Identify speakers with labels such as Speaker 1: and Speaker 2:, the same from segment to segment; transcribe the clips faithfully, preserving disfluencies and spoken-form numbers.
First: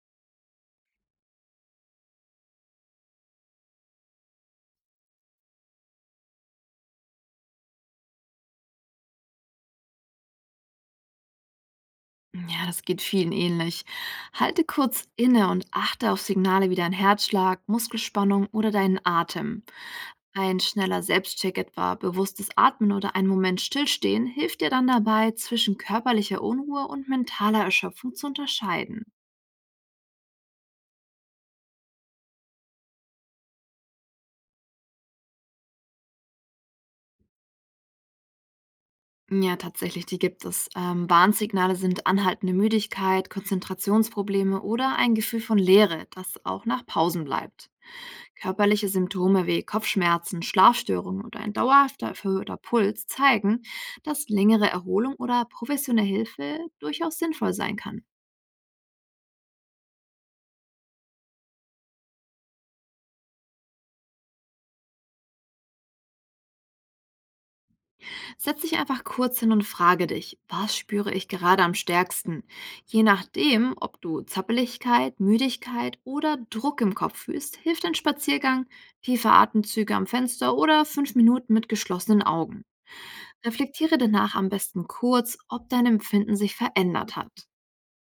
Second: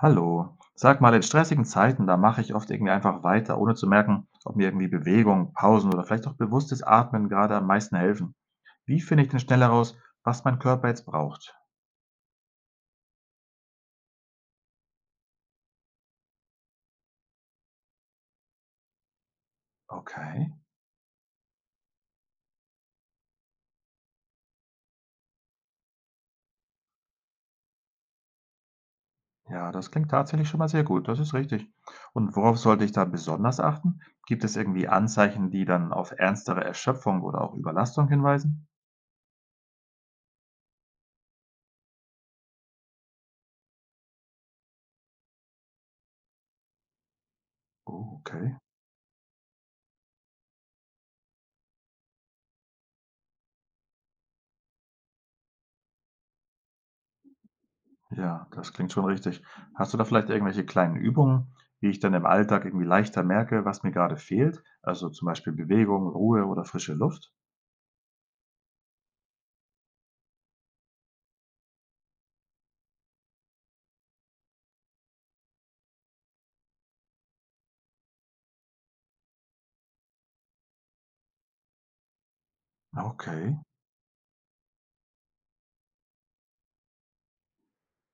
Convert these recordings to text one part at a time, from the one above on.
Speaker 1: Hallo. Sag mal, in stressigen Zeiten, da mache ich oft irgendwie einfach weiter, ohne zu merken, ob mir irgendwie Bewegung, Pausen oder vielleicht auch bewusstes Atmen gerade am meisten helfen. Wie finde ich denn schnell heraus, was mein Körper jetzt braucht?
Speaker 2: Ja, das geht vielen ähnlich. Halte kurz inne und achte auf Signale wie dein Herzschlag, Muskelspannung oder deinen Atem.
Speaker 1: Okay.
Speaker 2: Ein schneller Selbstcheck etwa, bewusstes Atmen oder einen Moment stillstehen hilft dir dann dabei, zwischen körperlicher Unruhe und mentaler Erschöpfung zu unterscheiden.
Speaker 1: Ja, das klingt tatsächlich schon mal sehr gut. Das ist richtig. Und worauf sollte ich da besonders achten? Gibt es irgendwie Anzeichen, die dann auf ernstere Erschöpfung oder auch Überlastung hinweisen?
Speaker 2: Ja, tatsächlich, die gibt es. Ähm, Warnsignale sind anhaltende Müdigkeit, Konzentrationsprobleme oder ein Gefühl von Leere, das auch nach Pausen bleibt.
Speaker 1: Oh, okay.
Speaker 2: Körperliche Symptome wie Kopfschmerzen, Schlafstörungen oder ein dauerhafter erhöhter Puls zeigen, dass längere Erholung oder professionelle Hilfe durchaus sinnvoll sein kann.
Speaker 1: Ja, das klingt schon richtig. Hast du da vielleicht irgendwelche kleinen Übungen, wie ich dann im Alltag irgendwie leichter merke, was mir gerade fehlt? Also zum Beispiel Bewegung, Ruhe oder frische Luft?
Speaker 2: Setz dich einfach kurz hin und frage dich, was spüre ich gerade am stärksten? Je nachdem, ob du Zappeligkeit, Müdigkeit oder Druck im Kopf fühlst, hilft ein Spaziergang, tiefe Atemzüge am Fenster oder fünf Minuten mit geschlossenen Augen.
Speaker 1: Okay.
Speaker 2: Reflektiere danach am besten kurz, ob dein Empfinden sich verändert hat.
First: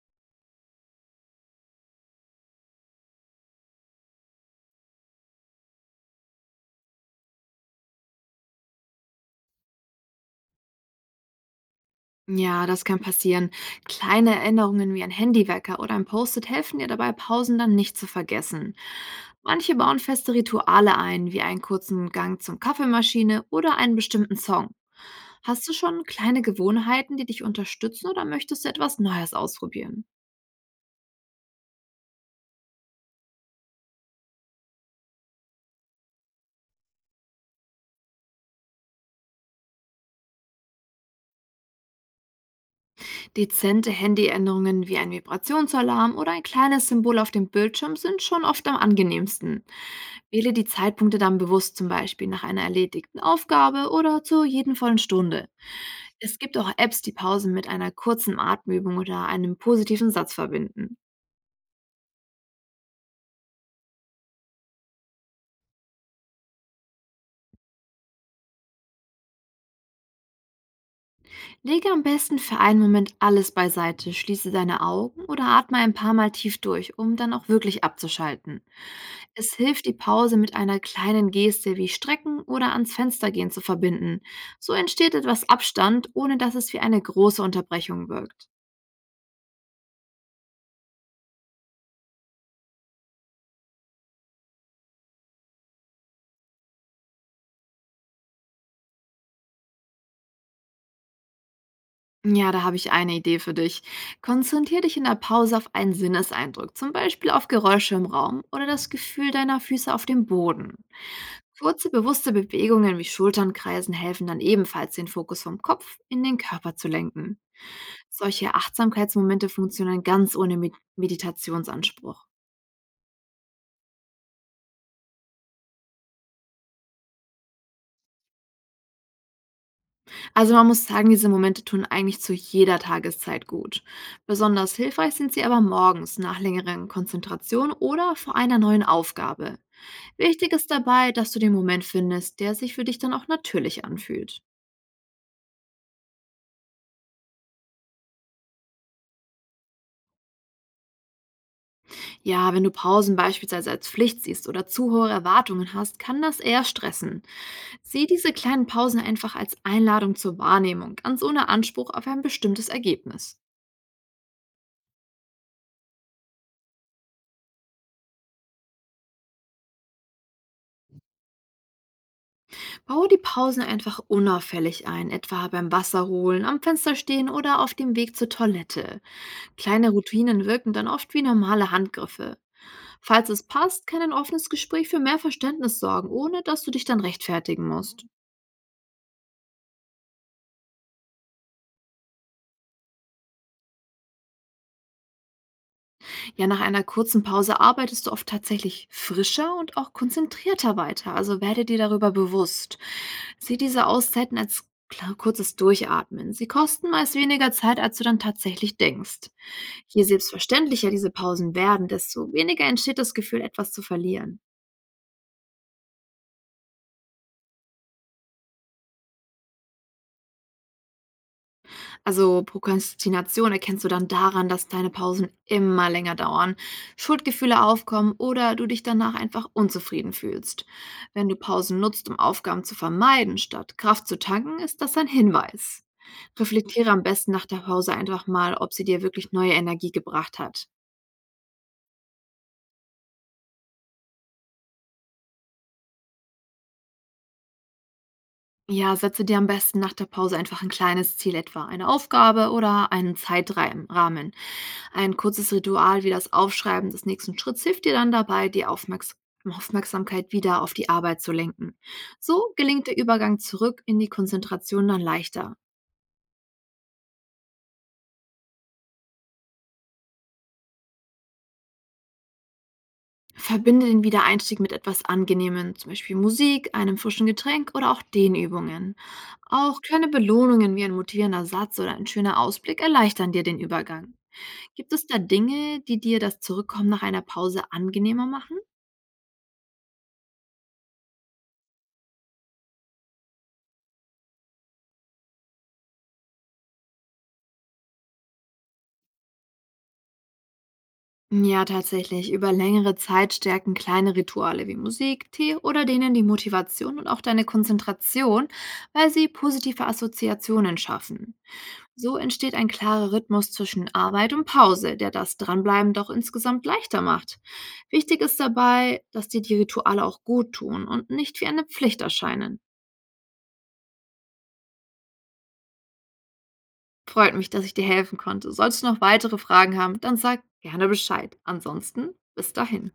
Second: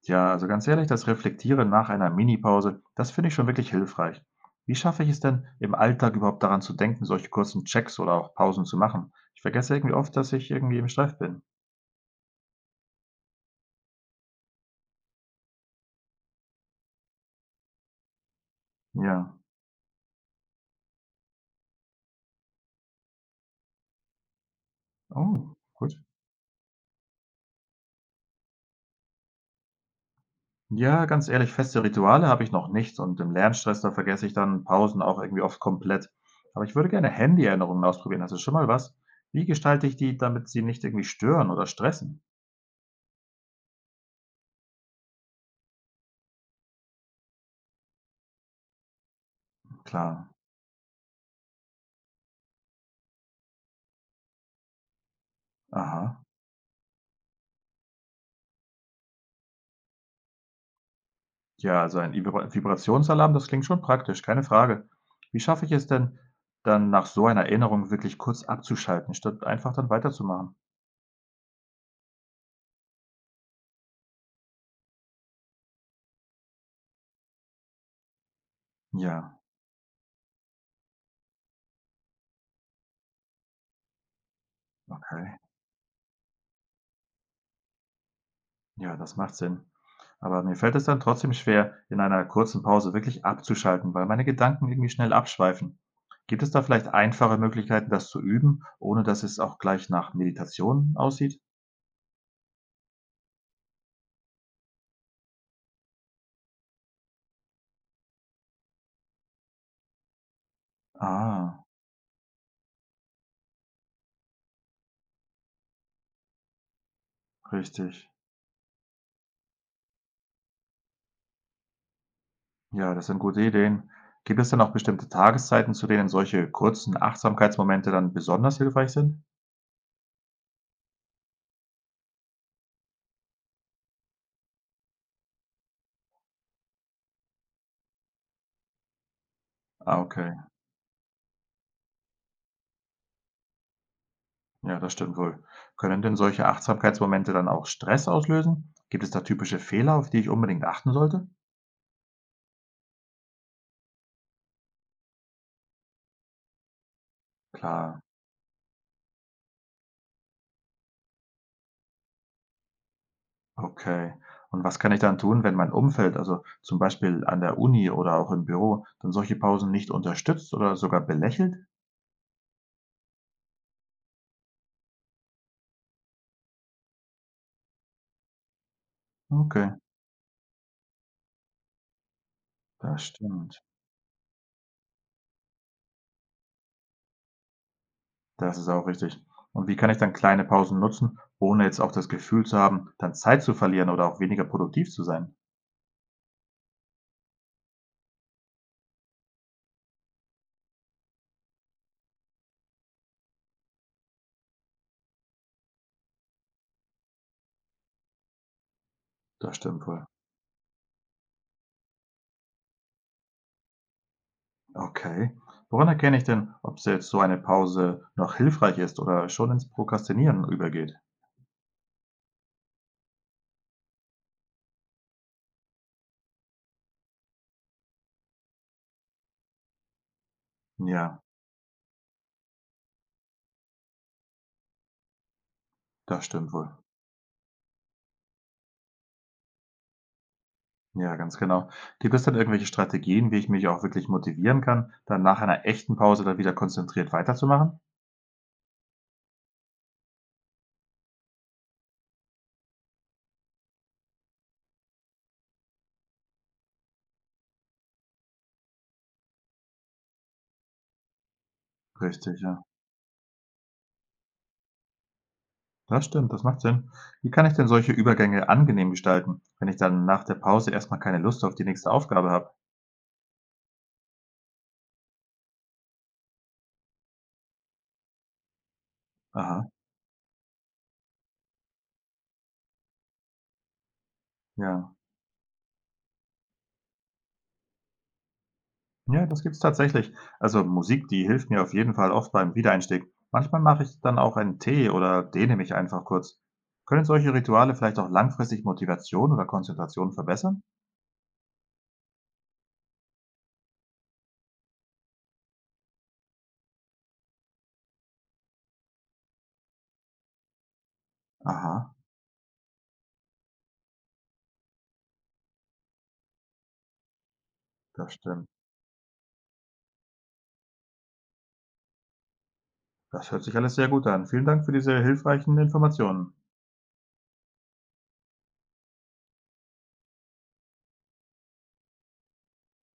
Speaker 1: Ja, also ganz ehrlich, das Reflektieren nach einer Minipause, das finde ich schon wirklich hilfreich. Wie schaffe ich es denn, im Alltag überhaupt daran zu denken, solche kurzen Checks oder auch Pausen zu machen? Ich vergesse irgendwie oft, dass ich irgendwie im Stress bin.
Speaker 2: Ja, das kann passieren. Kleine Erinnerungen wie ein Handywecker oder ein Post-it helfen dir dabei, Pausen dann nicht zu vergessen.
Speaker 1: Ja.
Speaker 2: Manche bauen feste Rituale ein, wie einen kurzen Gang zum Kaffeemaschine oder einen bestimmten Song.
Speaker 1: Oh,
Speaker 2: Hast du
Speaker 1: gut.
Speaker 2: schon kleine Gewohnheiten, die dich unterstützen oder möchtest du etwas Neues ausprobieren?
Speaker 1: Ja, ganz ehrlich, feste Rituale habe ich noch nicht und im Lernstress, da vergesse ich dann Pausen auch irgendwie oft komplett. Aber ich würde gerne Handy-Erinnerungen ausprobieren. Hast du schon mal was? Wie gestalte ich die, damit sie nicht irgendwie stören oder stressen?
Speaker 2: Dezente Handyänderungen wie ein Vibrationsalarm oder ein kleines Symbol auf dem Bildschirm sind schon oft am angenehmsten.
Speaker 1: Klar.
Speaker 2: Wähle die Zeitpunkte dann bewusst, zum Beispiel nach einer erledigten Aufgabe oder zur jeden vollen Stunde.
Speaker 1: Aha.
Speaker 2: Es gibt auch Apps, die Pausen mit einer kurzen Atemübung oder einem positiven Satz verbinden.
Speaker 1: Ja, also ein Vibra- Vibrationsalarm, das klingt schon praktisch, keine Frage. Wie schaffe ich es denn, dann nach so einer Erinnerung wirklich kurz abzuschalten, statt einfach dann weiterzumachen?
Speaker 2: Lege am besten für einen Moment alles beiseite, schließe deine Augen oder atme ein paar Mal tief durch, um dann auch wirklich abzuschalten.
Speaker 1: Ja,
Speaker 2: Es hilft, die Pause mit einer kleinen Geste wie Strecken oder ans Fenster gehen zu verbinden. So entsteht
Speaker 1: okay.
Speaker 2: etwas Abstand, ohne dass es wie eine große Unterbrechung wirkt.
Speaker 1: Ja, das macht Sinn. Aber mir fällt es dann trotzdem schwer, in einer kurzen Pause wirklich abzuschalten, weil meine Gedanken irgendwie schnell abschweifen. Gibt es da vielleicht einfache Möglichkeiten, das zu üben, ohne dass es auch gleich nach Meditation aussieht?
Speaker 2: Ja, da habe ich eine Idee für dich. Konzentrier dich in der Pause auf einen Sinneseindruck, zum Beispiel auf Geräusche im Raum oder das Gefühl deiner Füße auf dem Boden.
Speaker 1: Ah,
Speaker 2: Kurze, bewusste Bewegungen wie Schulternkreisen helfen dann ebenfalls, den Fokus vom Kopf in den Körper zu lenken.
Speaker 1: richtig.
Speaker 2: Solche Achtsamkeitsmomente funktionieren ganz ohne Med- Meditationsanspruch.
Speaker 1: Ja, das sind gute Ideen. Gibt es denn auch bestimmte Tageszeiten, zu denen solche kurzen Achtsamkeitsmomente dann besonders hilfreich sind?
Speaker 2: Also man muss sagen, diese Momente tun eigentlich zu jeder Tageszeit gut. Besonders hilfreich sind sie aber morgens nach längeren Konzentration oder vor einer neuen Aufgabe.
Speaker 1: Ah, okay.
Speaker 2: Wichtig ist dabei, dass du den Moment findest, der sich für dich dann auch natürlich anfühlt.
Speaker 1: Ja, das stimmt wohl. Können denn solche Achtsamkeitsmomente dann auch Stress auslösen? Gibt es da typische Fehler, auf die ich unbedingt achten sollte?
Speaker 2: Ja, wenn du Pausen beispielsweise als Pflicht siehst oder zu hohe Erwartungen hast, kann das eher stressen.
Speaker 1: Klar.
Speaker 2: Sieh diese kleinen Pausen einfach als Einladung zur Wahrnehmung, ganz ohne Anspruch auf ein bestimmtes Ergebnis.
Speaker 1: Okay. Und was kann ich dann tun, wenn mein Umfeld, also zum Beispiel an der Uni oder auch im Büro, dann solche Pausen nicht unterstützt oder sogar belächelt?
Speaker 2: Bau die Pausen einfach unauffällig ein, etwa beim Wasserholen, am Fenster stehen oder auf dem Weg zur Toilette.
Speaker 1: Okay,
Speaker 2: Kleine Routinen wirken dann oft wie normale Handgriffe.
Speaker 1: das
Speaker 2: Falls es
Speaker 1: stimmt.
Speaker 2: passt, kann ein offenes Gespräch für mehr Verständnis sorgen, ohne dass du dich dann rechtfertigen musst.
Speaker 1: Das ist auch richtig. Und wie kann ich dann kleine Pausen nutzen, ohne jetzt auch das Gefühl zu haben, dann Zeit zu verlieren oder auch weniger produktiv zu sein?
Speaker 2: Ja, nach einer kurzen Pause arbeitest du oft tatsächlich frischer und auch konzentrierter weiter, also werde dir darüber bewusst. Sieh diese Auszeiten als klar- kurzes Durchatmen. Sie kosten meist weniger Zeit, als du dann tatsächlich denkst.
Speaker 1: Das stimmt
Speaker 2: Je
Speaker 1: wohl.
Speaker 2: selbstverständlicher diese Pausen werden, desto weniger entsteht das Gefühl, etwas zu verlieren.
Speaker 1: Okay. Woran erkenne ich denn, ob so jetzt so eine Pause noch hilfreich ist oder schon ins Prokrastinieren übergeht?
Speaker 2: Also Prokrastination erkennst du dann daran, dass deine Pausen immer länger dauern, Schuldgefühle aufkommen oder du dich danach einfach unzufrieden fühlst.
Speaker 1: Ja,
Speaker 2: Wenn du Pausen nutzt, um Aufgaben zu vermeiden, statt Kraft zu tanken, ist das ein Hinweis.
Speaker 1: das stimmt wohl.
Speaker 2: Reflektiere am besten nach der Pause einfach mal, ob sie dir wirklich neue Energie gebracht hat.
Speaker 1: Ja, ganz genau. Gibt es denn irgendwelche Strategien, wie ich mich auch wirklich motivieren kann, dann nach einer echten Pause dann wieder konzentriert weiterzumachen?
Speaker 2: Ja, setze dir am besten nach der Pause einfach ein kleines Ziel, etwa eine Aufgabe oder einen Zeitrahmen. Ein kurzes Ritual wie das Aufschreiben des nächsten Schritts hilft dir dann dabei, die Aufmerks Aufmerksamkeit wieder auf die Arbeit zu lenken.
Speaker 1: Richtig,
Speaker 2: So
Speaker 1: ja.
Speaker 2: gelingt der Übergang zurück in die Konzentration dann leichter.
Speaker 1: Das stimmt, das macht Sinn. Wie kann ich denn solche Übergänge angenehm gestalten, wenn ich dann nach der Pause erstmal keine Lust auf die nächste Aufgabe habe?
Speaker 2: Verbinde den Wiedereinstieg mit etwas Angenehmem, zum Beispiel Musik, einem frischen Getränk oder auch Dehnübungen.
Speaker 1: Aha,
Speaker 2: Auch kleine Belohnungen wie ein motivierender Satz oder ein schöner Ausblick erleichtern dir den Übergang. Gibt
Speaker 1: ja.
Speaker 2: es da Dinge, die dir das Zurückkommen nach einer Pause angenehmer machen?
Speaker 1: Ja, das gibt's tatsächlich. Also Musik, die hilft mir auf jeden Fall oft beim Wiedereinstieg. Manchmal mache ich dann auch einen Tee oder dehne mich einfach kurz. Können solche Rituale vielleicht auch langfristig Motivation oder Konzentration verbessern?
Speaker 2: Ja, tatsächlich. Über längere Zeit stärken kleine Rituale wie Musik, Tee oder denen die Motivation und auch deine Konzentration, weil sie positive Assoziationen schaffen.
Speaker 1: Aha,
Speaker 2: So entsteht ein klarer Rhythmus zwischen Arbeit und Pause, der das Dranbleiben doch insgesamt leichter macht.
Speaker 1: das
Speaker 2: Wichtig ist
Speaker 1: stimmt.
Speaker 2: dabei, dass dir die Rituale auch gut tun und nicht wie eine Pflicht erscheinen.
Speaker 1: Das hört sich alles sehr gut an. Vielen Dank für diese hilfreichen Informationen.
Speaker 2: Freut mich, dass ich dir helfen konnte. Sollst du noch weitere Fragen haben, dann sag gerne Bescheid. Ansonsten, bis dahin.